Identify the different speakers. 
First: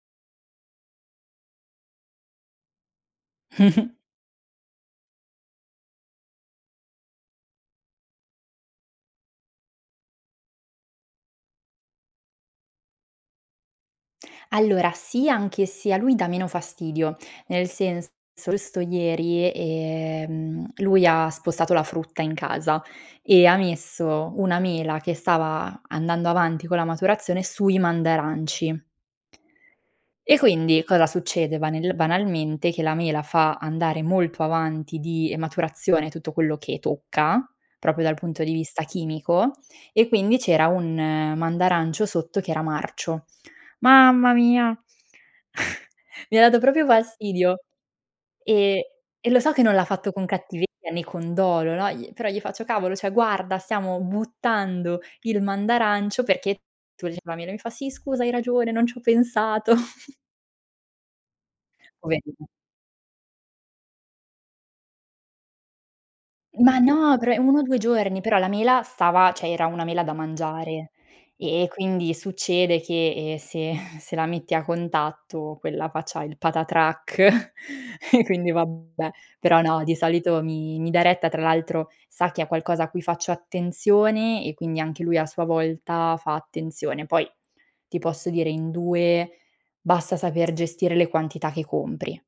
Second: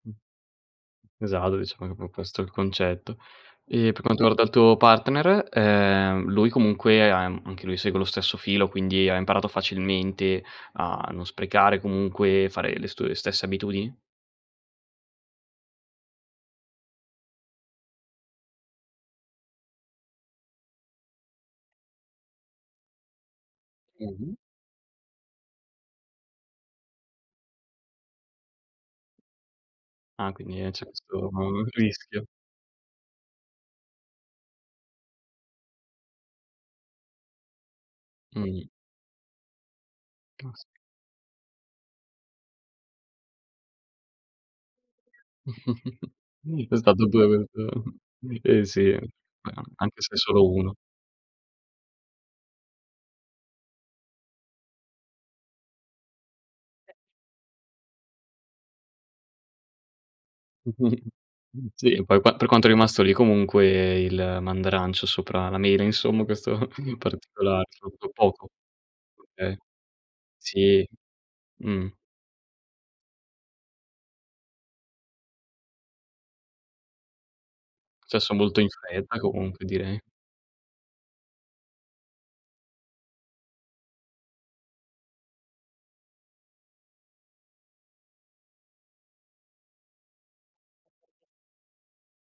Speaker 1: Mh. Esatto, diciamo [unintelligible] questo è il concetto. E
Speaker 2: Mh-mh.
Speaker 1: per quanto riguarda il tuo partner, ehm, lui comunque am anche lui segue lo stesso filo, quindi ha imparato facilmente a non sprecare comunque, fare le stu le stesse abitudini?
Speaker 2: Allora, sì, anche se a lui dà meno fastidio. Nel senso, solsto ieri, ehm, lui ha spostato la frutta in casa e ha
Speaker 1: Mh-mh.
Speaker 2: messo una mela che stava andando avanti con la maturazione sui mandaranci.
Speaker 1: Ah,
Speaker 2: E
Speaker 1: quindi, ehm,
Speaker 2: quindi
Speaker 1: c'è
Speaker 2: cosa
Speaker 1: sto,
Speaker 2: succede?
Speaker 1: mhmm,
Speaker 2: Banel
Speaker 1: rischio.
Speaker 2: banalmente, che la mela fa andare molto avanti di maturazione tutto quello che tocca proprio dal punto di
Speaker 1: Mh.
Speaker 2: vista chimico, e quindi c'era
Speaker 1: Casp
Speaker 2: un mandarancio sotto che era marcio. Mamma mia! Mi ha dato
Speaker 1: Quindi è
Speaker 2: proprio
Speaker 1: stato tutto
Speaker 2: fastidio.
Speaker 1: [unintelligible] Eh, sì,
Speaker 2: E e lo so che
Speaker 1: a
Speaker 2: non l'ha
Speaker 1: anche
Speaker 2: fatto
Speaker 1: se è
Speaker 2: con
Speaker 1: solo uno.
Speaker 2: cattiveria né con dolo, no, gli però gli faccio: "Cavolo, cioè guarda! Stiamo buttando il mandarancio perché tu gli" ma lui mi fa: "Sì, scusa hai ragione, non ci ho pensato."
Speaker 1: Mh, sì, e poi qua per
Speaker 2: Poverino.
Speaker 1: quanto è rimasto lì comunque il mandarancio sopra la mela? Insomma, questo
Speaker 2: Ma
Speaker 1: in
Speaker 2: no, bre 1 o
Speaker 1: particolare.
Speaker 2: 2
Speaker 1: Troppo
Speaker 2: giorni, però
Speaker 1: poco?
Speaker 2: la mela stava cioè
Speaker 1: Okay.
Speaker 2: era una mela da mangiare
Speaker 1: Sì,
Speaker 2: e e
Speaker 1: Mh.
Speaker 2: quindi succede che, ehm, se se la metti a contatto quella faccia il patatrac e
Speaker 1: Successo
Speaker 2: quindi
Speaker 1: molto in
Speaker 2: vabbè.
Speaker 1: fretta
Speaker 2: Però
Speaker 1: comunque,
Speaker 2: no, di
Speaker 1: direi.
Speaker 2: solito mi mi dà retta. Tra l'altro sa che è qualcosa a cui faccio attenzione e quindi anche lui a sua volta fa attenzione. Poi ti posso dire in 2 basta saper gestire le quantità che compri.